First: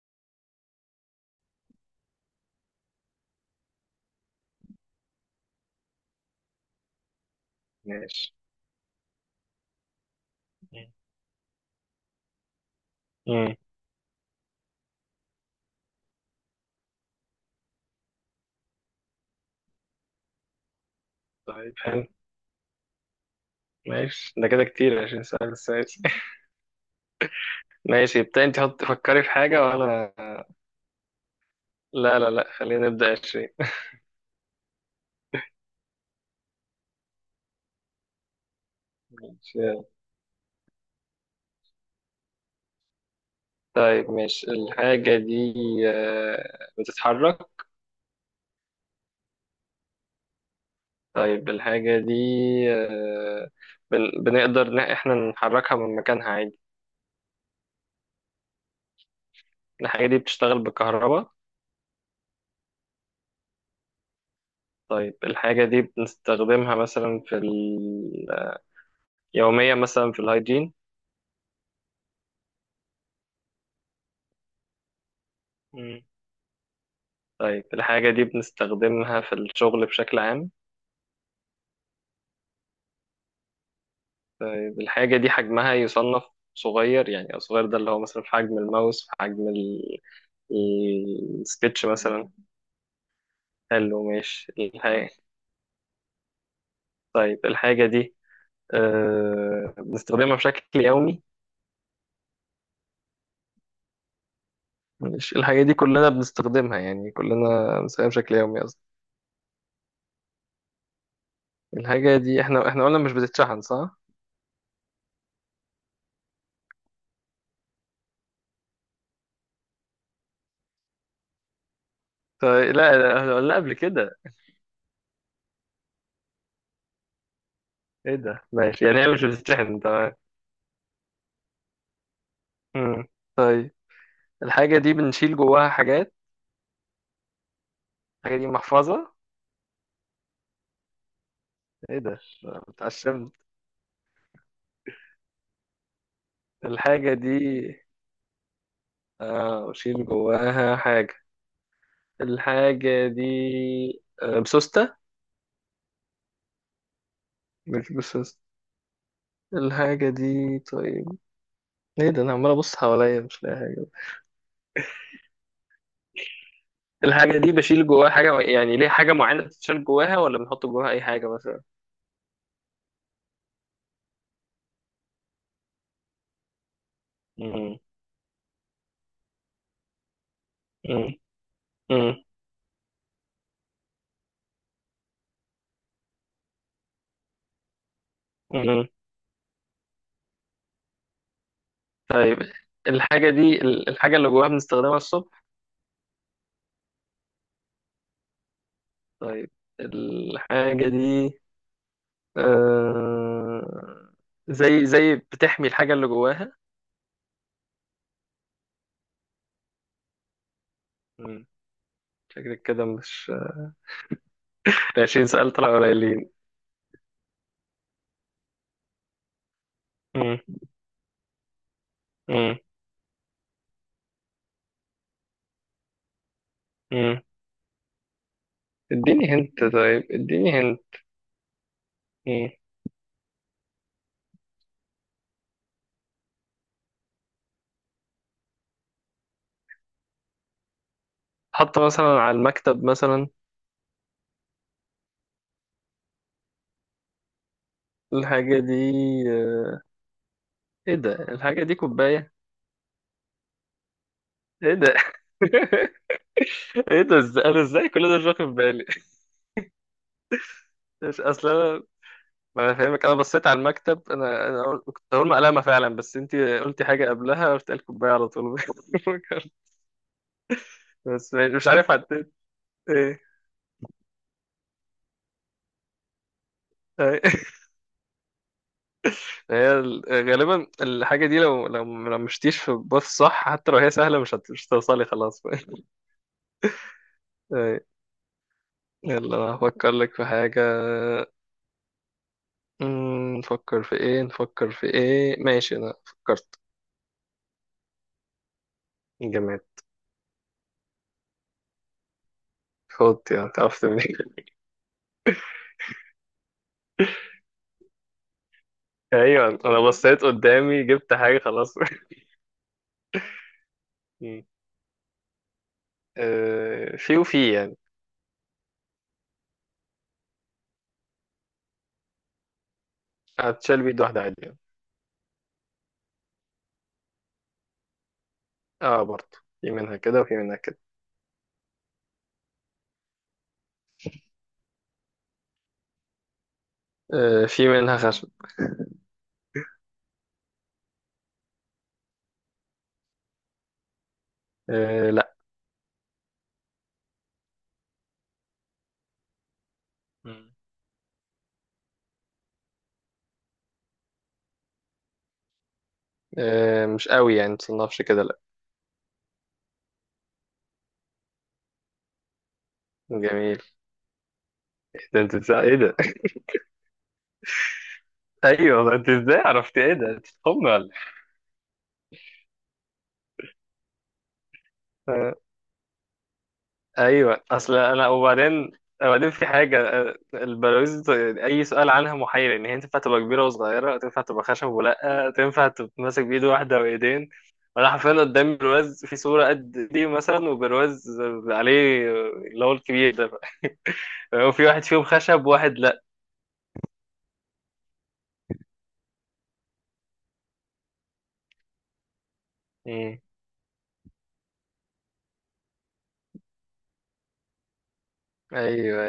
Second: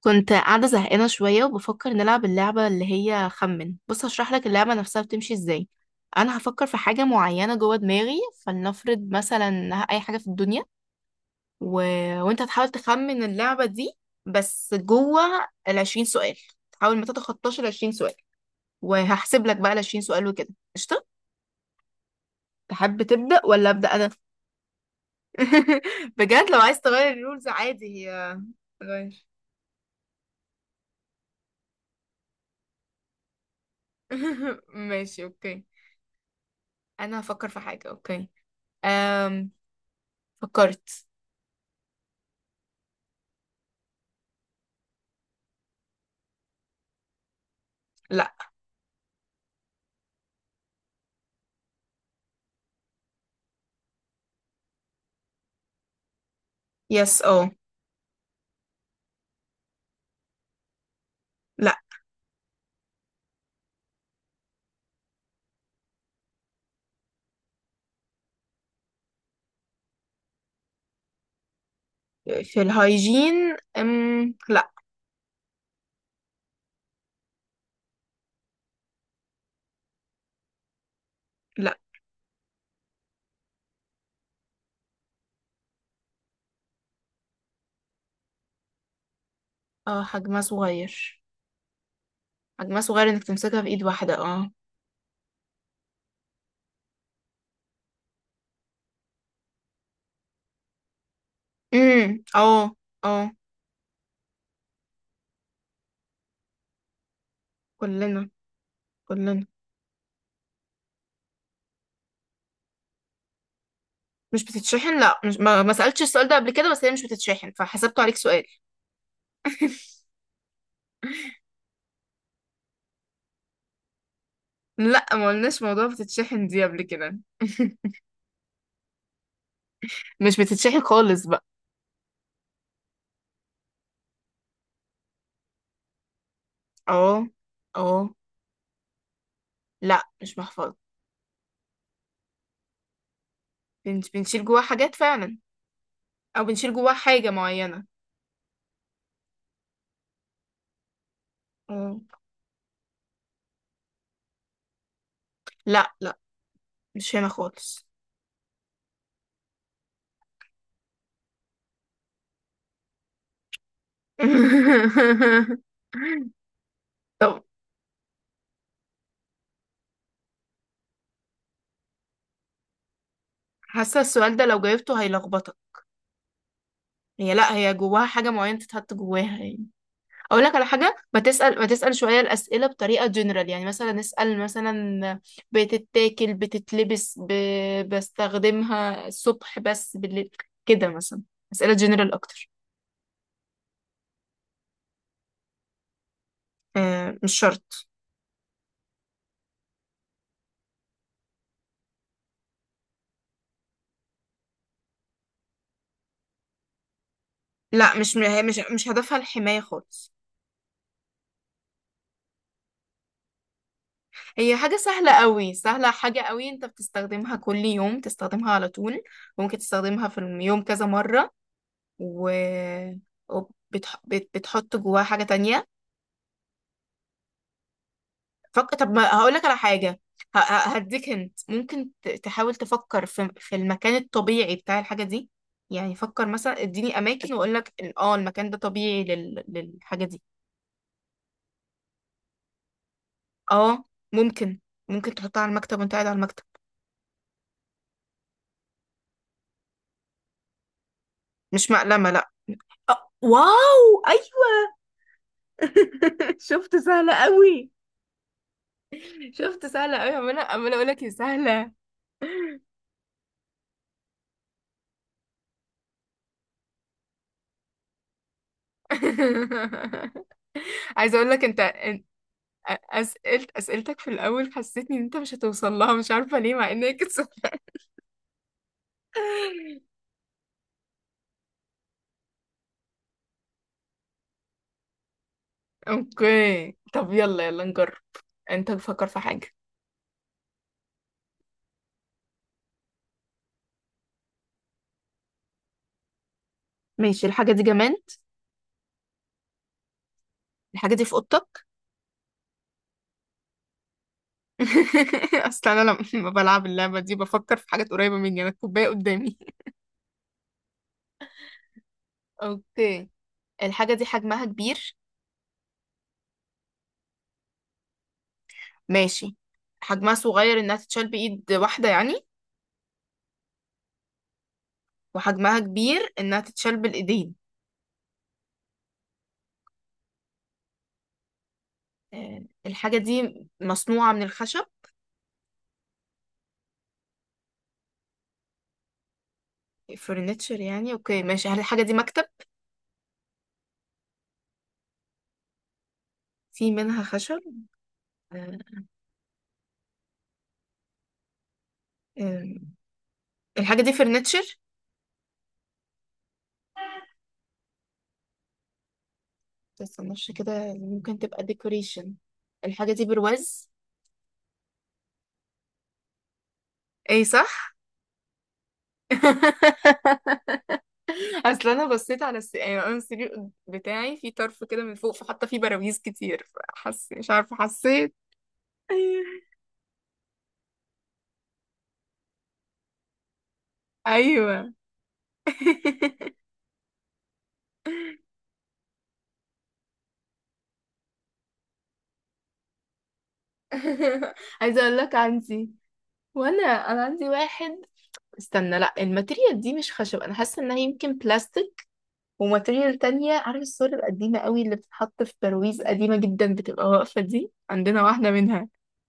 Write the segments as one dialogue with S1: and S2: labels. S1: كنت قاعدة زهقانة شوية وبفكر نلعب اللعبة اللي هي خمن. بص، هشرح لك اللعبة نفسها بتمشي ازاي. أنا هفكر في حاجة معينة جوه دماغي،
S2: ماشي.
S1: فلنفرض مثلا إنها أي حاجة في الدنيا.
S2: مم.
S1: و... وأنت هتحاول تخمن
S2: مم.
S1: اللعبة دي، بس جوه العشرين سؤال، تحاول ما تتخطاش العشرين سؤال. وهحسب لك بقى العشرين سؤال وكده. قشطة.
S2: طيب، حلو.
S1: تحب تبدأ ولا أبدأ أنا؟
S2: ماشي، ده كده كتير عشان سؤال السادس.
S1: بجد لو عايز تغير الرولز عادي،
S2: ماشي.
S1: هي
S2: ابتدي انت، حط فكري
S1: غير.
S2: في حاجة، وانا لا، لا، لا، خلينا نبدأ 20.
S1: ماشي، أوكي. أنا هفكر في حاجة، أوكي.
S2: ماشي. يلا.
S1: فكرت.
S2: طيب ماشي، الحاجة دي بتتحرك؟
S1: لا.
S2: طيب الحاجة دي آه، بنقدر إن احنا نحركها من مكانها عادي؟
S1: يس، اه.
S2: الحاجة دي بتشتغل بالكهرباء؟
S1: لا.
S2: طيب الحاجة دي بنستخدمها مثلا يوميا مثلا في الهايجين؟
S1: في الهايجين، لا.
S2: مم. طيب الحاجة دي بنستخدمها في الشغل بشكل عام؟
S1: لا.
S2: طيب الحاجة دي حجمها يصنف صغير، يعني الصغير ده اللي هو مثلا في حجم الماوس، في حجم
S1: اه، حجمها صغير.
S2: السكتش مثلا.
S1: حجمها صغير انك تمسكها في ايد
S2: حلو،
S1: واحدة، اه.
S2: ماشي الحاجة. طيب الحاجة دي بنستخدمها بشكل يومي؟
S1: اه. اه.
S2: مش الحاجة دي كلنا بنستخدمها، يعني كلنا بنستخدمها
S1: كلنا،
S2: بشكل يومي قصدي.
S1: كلنا.
S2: الحاجة دي احنا قلنا مش بتتشحن، صح؟
S1: مش بتتشحن، لا. مش ما سألتش السؤال ده قبل كده، بس هي مش بتتشحن، فحسبته عليك سؤال.
S2: طيب، لا، لا، احنا قلنا قبل كده.
S1: لا، ما قلناش موضوع بتتشحن دي قبل كده.
S2: ايه ده، ماشي يعني هي مش بتتشحن، طيب.
S1: مش بتتشحن خالص بقى.
S2: مم. طيب الحاجة دي بنشيل جواها حاجات.
S1: اه، اه.
S2: الحاجة دي محفظة؟
S1: لا، مش محفظة.
S2: ايه ده، اتعشمت.
S1: بنشيل جواها حاجات فعلا، او بنشيل جواها
S2: الحاجة
S1: حاجة
S2: دي
S1: معينة.
S2: أشيل جواها حاجة.
S1: اه.
S2: الحاجة دي بسوستة؟
S1: لا، لا، مش هنا خالص.
S2: مش بسوستة. الحاجة دي طيب، ايه ده، انا عمال ابص حواليا مش لاقي حاجة. الحاجة
S1: طب،
S2: دي بشيل جواها حاجة يعني، ليه حاجة معينة بتشيل جواها، ولا بنحط جواها أي حاجة مثلا؟
S1: حاسه السؤال ده لو جاوبته هيلخبطك. هي، لا، هي
S2: مم.
S1: جواها حاجه معينه تتحط جواها يعني. اقول لك على حاجه،
S2: مم.
S1: ما تسال شويه
S2: مم.
S1: الاسئله بطريقه جنرال، يعني مثلا اسال مثلا: بتتاكل، بتتلبس،
S2: مم.
S1: بستخدمها الصبح بس بالليل، كده مثلا. اسئله جنرال
S2: طيب
S1: اكتر.
S2: الحاجة دي، الحاجة اللي جواها بنستخدمها الصبح؟
S1: آه، مش شرط.
S2: طيب الحاجة دي آه، زي بتحمي الحاجة اللي جواها؟
S1: لا، مش هي، مش هدفها الحمايه خالص.
S2: مم. شكلك كده مش،
S1: هي حاجة
S2: احنا
S1: سهلة
S2: 20 سؤال
S1: قوي،
S2: طلع
S1: سهلة حاجة
S2: قليلين.
S1: قوي، انت بتستخدمها كل يوم، تستخدمها على طول. ممكن تستخدمها في
S2: مم.
S1: اليوم كذا مرة. و...
S2: مم.
S1: وبتح... بت... بتحط جواها حاجة تانية.
S2: مم.
S1: طب، ما
S2: اديني
S1: هقولك على
S2: هنت،
S1: حاجة.
S2: طيب اديني هنت.
S1: هديك هنت، ممكن
S2: مم.
S1: تحاول تفكر في المكان الطبيعي بتاع الحاجة دي. يعني فكر مثلا، اديني اماكن واقولك المكان ده طبيعي للحاجة دي.
S2: حط مثلا على المكتب مثلا.
S1: اه، ممكن. ممكن تحطها على المكتب وانت قاعد على المكتب.
S2: الحاجة دي آه، ايه ده، الحاجة
S1: مش
S2: دي
S1: مقلمة، لا.
S2: كوباية؟
S1: آه، واو، أيوه!
S2: ايه ده.
S1: شفت،
S2: ايه
S1: سهلة
S2: ده، ازاي انا،
S1: قوي.
S2: ازاي كل ده مش واخد بالي؟
S1: شفت سهلة قوي، عمالة عمالة اقول لك يا
S2: مش، اصل
S1: سهلة.
S2: انا، ما انا فاهمك، انا بصيت على المكتب، انا قلت- كنت هقول مقلمة فعلا، بس انت قلتي حاجة قبلها، قلت قال كوباية على طول.
S1: عايزة اقول
S2: بس
S1: لك انت،
S2: مش عارف حطيت ايه.
S1: أسئلتك في الأول حسيتني إن أنت مش هتوصل لها، مش عارفة ليه مع إنك
S2: أي.
S1: سهلة.
S2: هي ال- غالبا الحاجة دي لو مشتيش في الباص صح، حتى لو هي سهلة مش هتوصلي خلاص.
S1: أوكي، طب يلا يلا
S2: أي.
S1: نجرب. أنت فكر في
S2: يلا
S1: حاجة.
S2: هفكر لك في حاجة. نفكر في ايه، نفكر في ايه، ماشي انا فكرت.
S1: ماشي، الحاجة دي جماد؟
S2: جماد.
S1: الحاجة دي في أوضتك؟
S2: خد، يعني تعرفت منين؟
S1: اصل انا لما بلعب اللعبه دي بفكر في حاجات قريبه مني، انا الكوبايه قدامي.
S2: ايوه انا بصيت قدامي جبت حاجة خلاص.
S1: اوكي. الحاجه دي
S2: أمم.
S1: حجمها كبير؟
S2: في وفي يعني.
S1: ماشي، حجمها صغير انها تتشال بايد واحدة يعني،
S2: هتشال بيد واحدة عادي يعني.
S1: وحجمها كبير انها تتشال بالايدين.
S2: اه، برضه في منها كده وفي منها كده.
S1: آه، الحاجة دي مصنوعة من الخشب؟
S2: في منها خشب.
S1: فرنتشر يعني، اوكي ماشي، هل الحاجة دي مكتب؟
S2: آه،
S1: في منها خشب. آه.
S2: لا.
S1: آم، الحاجة دي فرنتشر؟
S2: مش قوي يعني متصنفش كده، لا.
S1: متستناش كده، ممكن تبقى ديكوريشن. الحاجة دي
S2: جميل،
S1: برواز؟
S2: ده انت ازاي، ايه ده.
S1: اي صح.
S2: ايوه، ما انت ازاي عرفت؟ ايه ده، انت تخم ولا إيه؟
S1: اصل انا بصيت على يعني انا السرير بتاعي في طرف كده من فوق،
S2: آه،
S1: فحاطه فيه براويز كتير. فحس، مش
S2: ايوه،
S1: عارفه
S2: اصل انا،
S1: حسيت.
S2: وبعدين في حاجه البلاويز، اي سؤال عنها محير، ان هي تنفع تبقى كبيره وصغيره، تنفع تبقى خشب،
S1: ايوه.
S2: ولا تنفع تتمسك بايد واحده وايدين. وانا حرفيا قدام برواز في صوره قد دي مثلا، وبرواز عليه اللي هو الكبير ده، وفي
S1: عايزه
S2: واحد
S1: اقول
S2: فيهم
S1: لك
S2: خشب
S1: عندي،
S2: وواحد لا.
S1: وانا عندي واحد. استنى، لا، الماتيريال دي مش خشب، انا حاسه انها يمكن بلاستيك. وماتيريال
S2: مم.
S1: تانية، عارف الصور القديمه قوي اللي بتتحط في ترويز قديمه جدا بتبقى واقفه، دي عندنا واحده منها.
S2: ايوه.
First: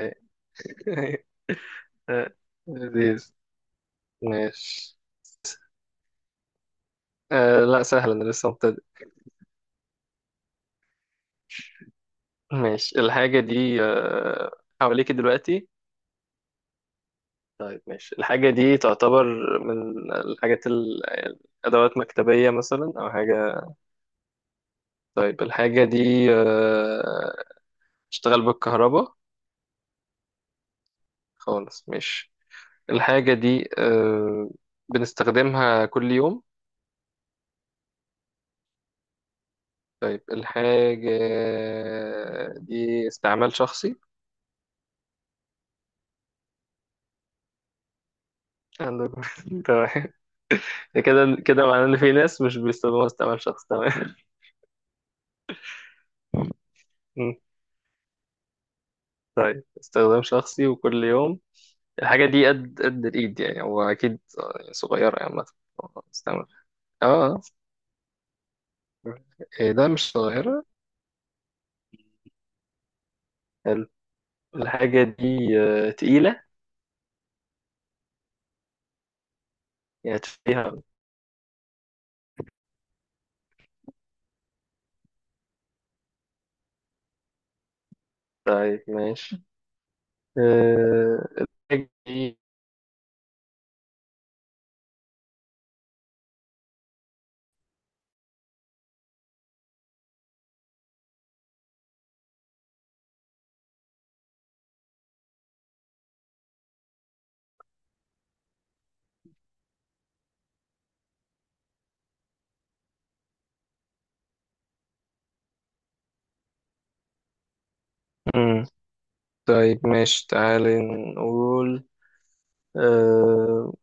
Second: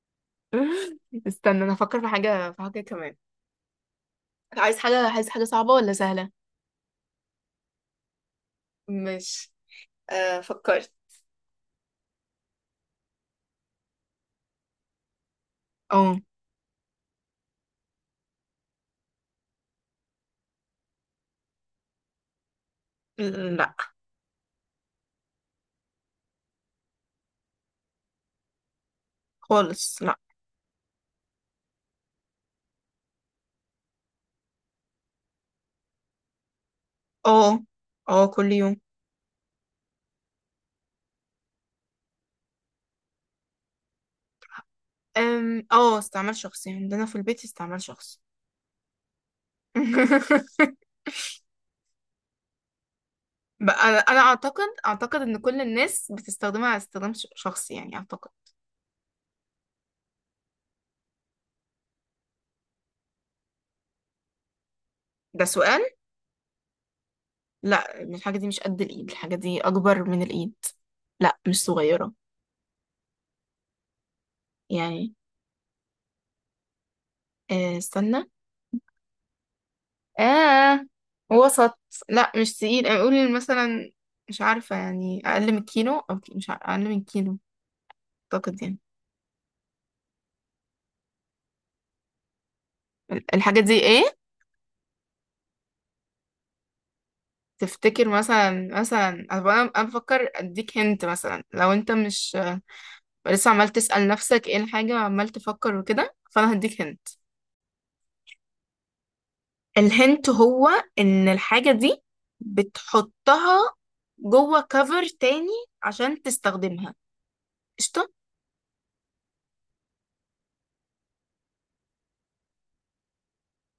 S2: ايوه.
S1: استنى انا افكر في حاجه في حاجه كمان.
S2: لذيذ،
S1: عايز
S2: ماشي.
S1: حاجه عايز حاجه صعبه ولا سهله؟
S2: لا سهل، انا لسه مبتدئ.
S1: مش. آه، فكرت.
S2: ماشي الحاجة دي حواليك دلوقتي؟
S1: اه.
S2: طيب ماشي، الحاجة دي تعتبر من الحاجات الأدوات مكتبية مثلا أو حاجة؟
S1: لا
S2: طيب الحاجة دي بتشتغل بالكهرباء؟
S1: خالص. لا.
S2: خالص، ماشي. الحاجة دي بنستخدمها كل يوم؟
S1: اه، اه، كل يوم.
S2: طيب الحاجة دي استعمال شخصي؟
S1: اه، استعمال شخصي، عندنا في البيت استعمال شخصي.
S2: عندك. تمام. كده كده معناه ان في ناس مش بيستخدموها استعمال شخص،
S1: بقى انا
S2: تمام.
S1: أنا اعتقد ان كل الناس بتستخدمها على استخدام
S2: مم.
S1: شخصي يعني اعتقد.
S2: طيب، استخدام شخصي وكل يوم. الحاجة دي قد الإيد، يعني هو أكيد صغيرة يعني،
S1: ده
S2: عامة
S1: سؤال.
S2: استعمل. اه. آه.
S1: لا، الحاجه دي مش قد الايد، الحاجه دي
S2: إيه ده،
S1: اكبر
S2: مش
S1: من الايد.
S2: صغيرة؟
S1: لا، مش صغيره.
S2: حلو. الحاجة
S1: يعني،
S2: دي تقيلة؟
S1: آه، استنى.
S2: يعني تشيلها.
S1: اه، وسط. لا، مش تقيل، اقول مثلا، مش عارفه يعني اقل من كيلو او مش عارفة اقل من كيلو، اعتقد يعني.
S2: طيب ماشي، آه، الحاجة دي.
S1: الحاجه دي ايه؟ تفتكر مثلا انا بفكر اديك هنت، مثلا لو انت مش لسه عمال تسأل نفسك ايه الحاجة وعمال تفكر وكده، فانا هديك هنت. الهنت هو ان الحاجة دي بتحطها جوه كفر تاني عشان تستخدمها. قشطة.
S2: مم. طيب، ماشي، تعالي نقول أه...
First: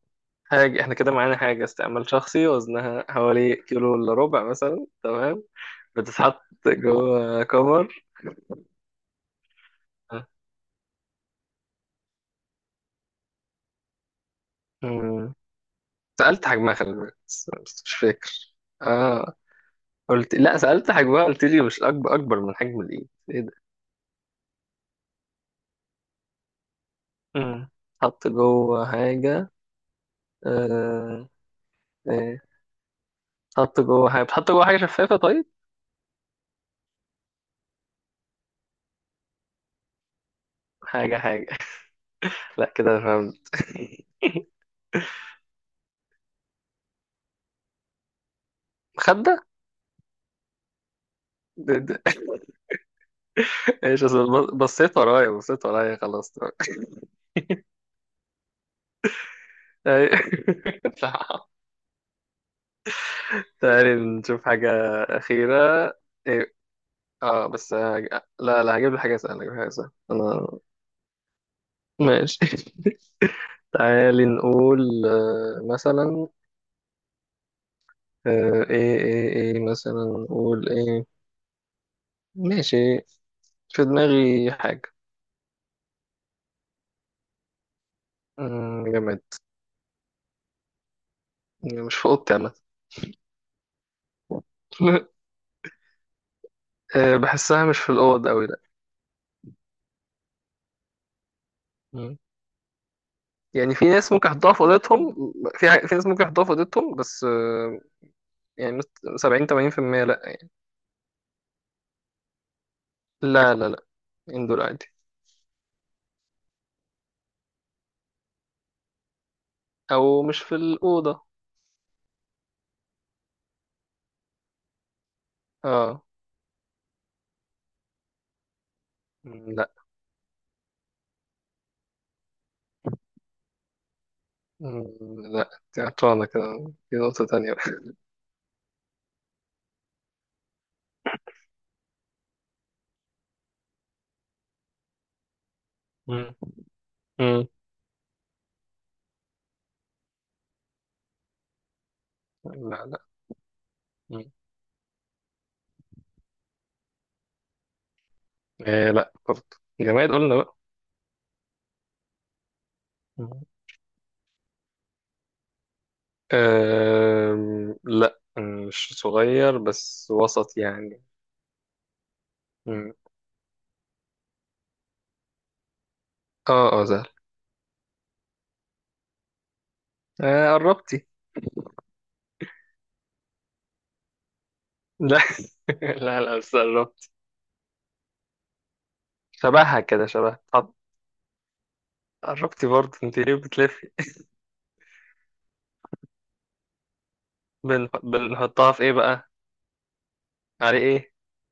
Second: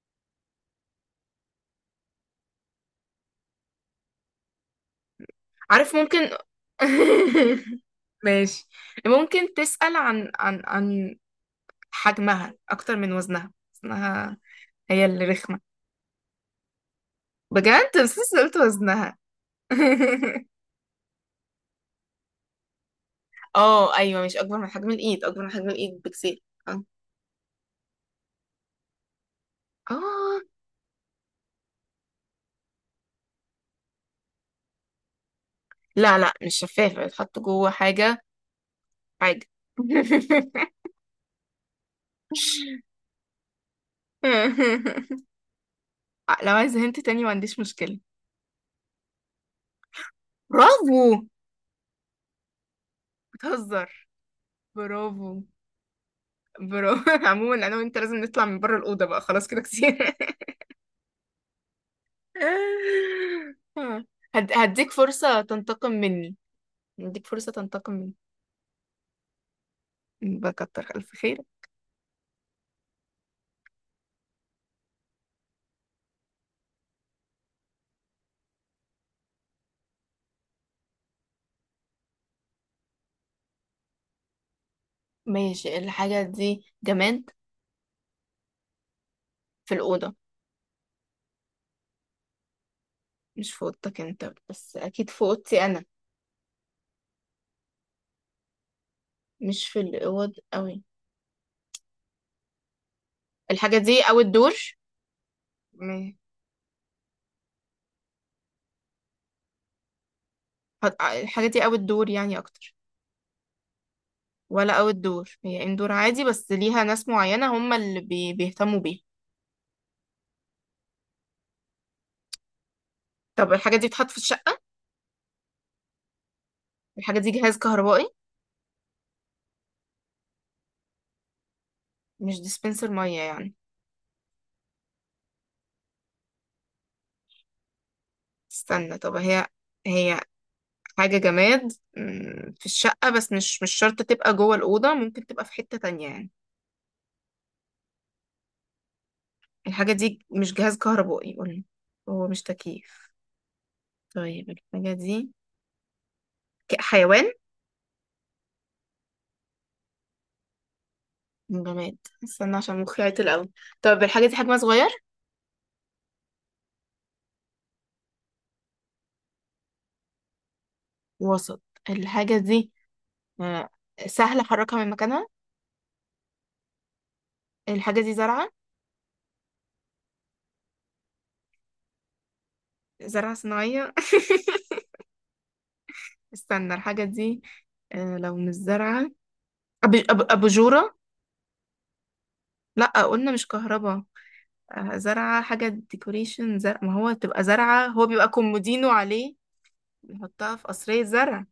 S2: حاجة، احنا كده معانا حاجة استعمال شخصي، وزنها حوالي كيلو إلا ربع مثلا، تمام.
S1: عارف، ممكن.
S2: بتتحط جوه كفر.
S1: ماشي، ممكن تسأل عن حجمها اكتر من وزنها. هي اللي
S2: مم.
S1: رخمة.
S2: سألت حجمها، خلي بالك، بس مش
S1: بجد، بس لسه
S2: فاكر.
S1: قلت وزنها.
S2: اه، قلت لا، سألت حجمها، قلت لي مش أكبر، أكبر من حجم الإيد. إيه ده.
S1: اه، ايوه، مش اكبر من حجم الايد، اكبر من حجم الايد بكتير. اه.
S2: مم. حط جوه حاجة.
S1: آه،
S2: آه إيه، حط جوه حاجة، بتحط جوه حاجة شفافة، طيب.
S1: لا، لا، مش شفافة، بتحط جوه حاجة، حاجة.
S2: حاجة، حاجة. لا كده أنا فهمت.
S1: لو عايز هنت تاني ما عنديش مشكلة.
S2: مخدة.
S1: برافو.
S2: ده- ده-
S1: بتهزر.
S2: ايش، أصل بصيت ورايا،
S1: برافو،
S2: بصيت ورايا خلاص. تمام.
S1: برافو. عموما انا وانت لازم نطلع من بره الأوضة بقى، خلاص كده كتير.
S2: أي- تعال نشوف حاجة
S1: هديك فرصة
S2: أخيرة.
S1: تنتقم مني.
S2: إيه،
S1: هديك
S2: اه
S1: فرصة
S2: بس
S1: تنتقم مني
S2: لا، لا، هجيب لك حاجة سهلة، هجيب لك حاجة سهلة انا.
S1: بكتر ألف خير.
S2: ماشي. تعالي نقول مثلا، ايه، ايه، ايه، مثلا نقول ايه. ماشي، في دماغي حاجة.
S1: ماشي، الحاجة دي جماد؟
S2: آه، جماد.
S1: في الأوضة؟
S2: مش في اوضتي عامة.
S1: مش في أوضتك أنت بس، أكيد في أوضتي أنا.
S2: بحسها مش في الأوض أوي، لأ.
S1: مش في الأوض أوي.
S2: مم. يعني
S1: الحاجة
S2: في
S1: دي
S2: ناس
S1: او
S2: ممكن يحطوها
S1: الدور؟
S2: في أوضتهم، في في ناس
S1: م-
S2: ممكن يحطوها في أوضتهم بس يعني 70-80%، لأ.
S1: الحاجة دي او الدور يعني اكتر،
S2: لا، لا، لأ. إندور
S1: ولا
S2: عادي.
S1: او الدور هي اندور عادي بس ليها ناس معينة هم اللي بيهتموا بيها؟
S2: أو مش في الأوضة.
S1: طب الحاجة دي بتتحط في الشقة؟
S2: اه.
S1: الحاجة دي جهاز كهربائي؟
S2: لا.
S1: مش ديسبنسر مية يعني؟
S2: مم. لا انت عطلانة كده، في نقطة تانية بقى.
S1: استنى، طب هي حاجة جماد، في الشقة بس مش شرط تبقى جوه الأوضة، ممكن تبقى في حتة تانية يعني.
S2: مم. مم.
S1: الحاجة دي مش جهاز كهربائي قولي. هو مش
S2: لا، لا.
S1: تكييف؟
S2: مم.
S1: طيب الحاجة دي حيوان؟
S2: إيه، لا برضه، جماد قلنا بقى.
S1: جماد. استنى عشان مخي عطل
S2: مم.
S1: قوي. طب الحاجة دي حجمها صغير؟
S2: لا. مش صغير، بس وسط يعني.
S1: وسط. الحاجة دي،
S2: مم.
S1: آه، سهل أحركها من مكانها؟
S2: اه، اه سهل.
S1: الحاجة دي زرعة؟
S2: آه، قربتي.
S1: زرعة صناعية؟
S2: لا. لا، لا، بس
S1: استنى الحاجة
S2: قربتي.
S1: دي، آه، لو مش زرعة،
S2: شبهها كده، شبه. طب،
S1: أباجورة؟
S2: قربتي
S1: لأ
S2: برضه، انت
S1: قلنا
S2: ليه
S1: مش
S2: بتلفي؟
S1: كهربا. آه، زرعة حاجة ديكوريشن، زرع، ما هو تبقى زرعة هو بيبقى
S2: بنحطها في
S1: كومودينو
S2: ايه بقى؟
S1: عليه. بنحطها في
S2: على
S1: قصرية
S2: ايه؟
S1: زرع.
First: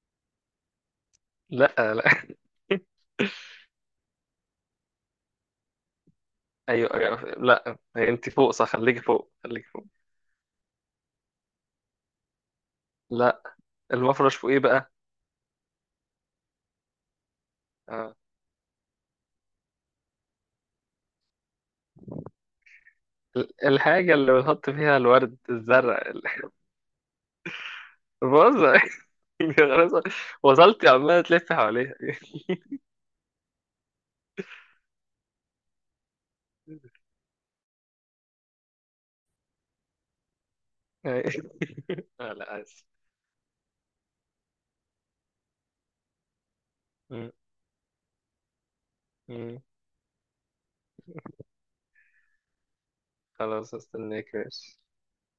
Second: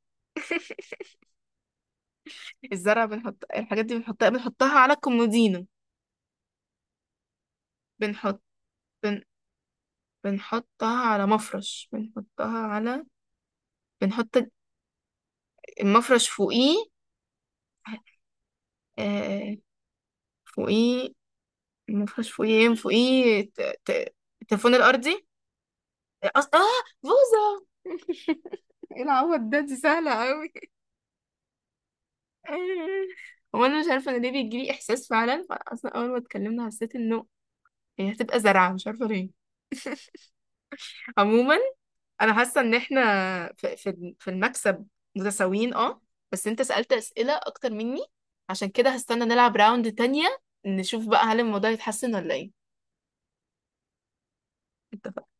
S2: لا، لا.
S1: الزرع بنحط الحاجات دي، بنحطها على الكومودينو.
S2: ايوه، أيوة. لا انت
S1: بنحط
S2: فوق، صح، خليكي
S1: بن...
S2: فوق، خليكي فوق.
S1: بنحطها على مفرش، بنحطها على،
S2: لا، المفرش
S1: بنحط
S2: فوق ايه بقى؟
S1: المفرش فوقيه.
S2: آه.
S1: آه، فوقيه. المفرش فوقيه ايه، فوقيه
S2: الحاجة اللي بنحط
S1: التليفون
S2: فيها
S1: الأرضي.
S2: الورد، الزرع.
S1: اه، بوظة.
S2: بص.
S1: ايه العوض ده، دي
S2: خلاص،
S1: سهلة قوي!
S2: وصلت، عمالة تلف حواليها.
S1: آه. هو انا مش عارفة انا ليه بيجيلي احساس فعلا، فأنا اصلا اول ما اتكلمنا حسيت انه هي هتبقى زرعة، مش عارفة ليه.
S2: آه،
S1: عموما، انا
S2: لا،
S1: حاسة ان
S2: عايز.
S1: احنا في المكسب متساويين، اه. بس انت سألت
S2: م-
S1: أسئلة اكتر مني، عشان كده هستنى نلعب
S2: م.
S1: راوند تانية، نشوف بقى هل الموضوع يتحسن ولا ايه.
S2: خلاص، استناك، ماشي.
S1: اتفقنا.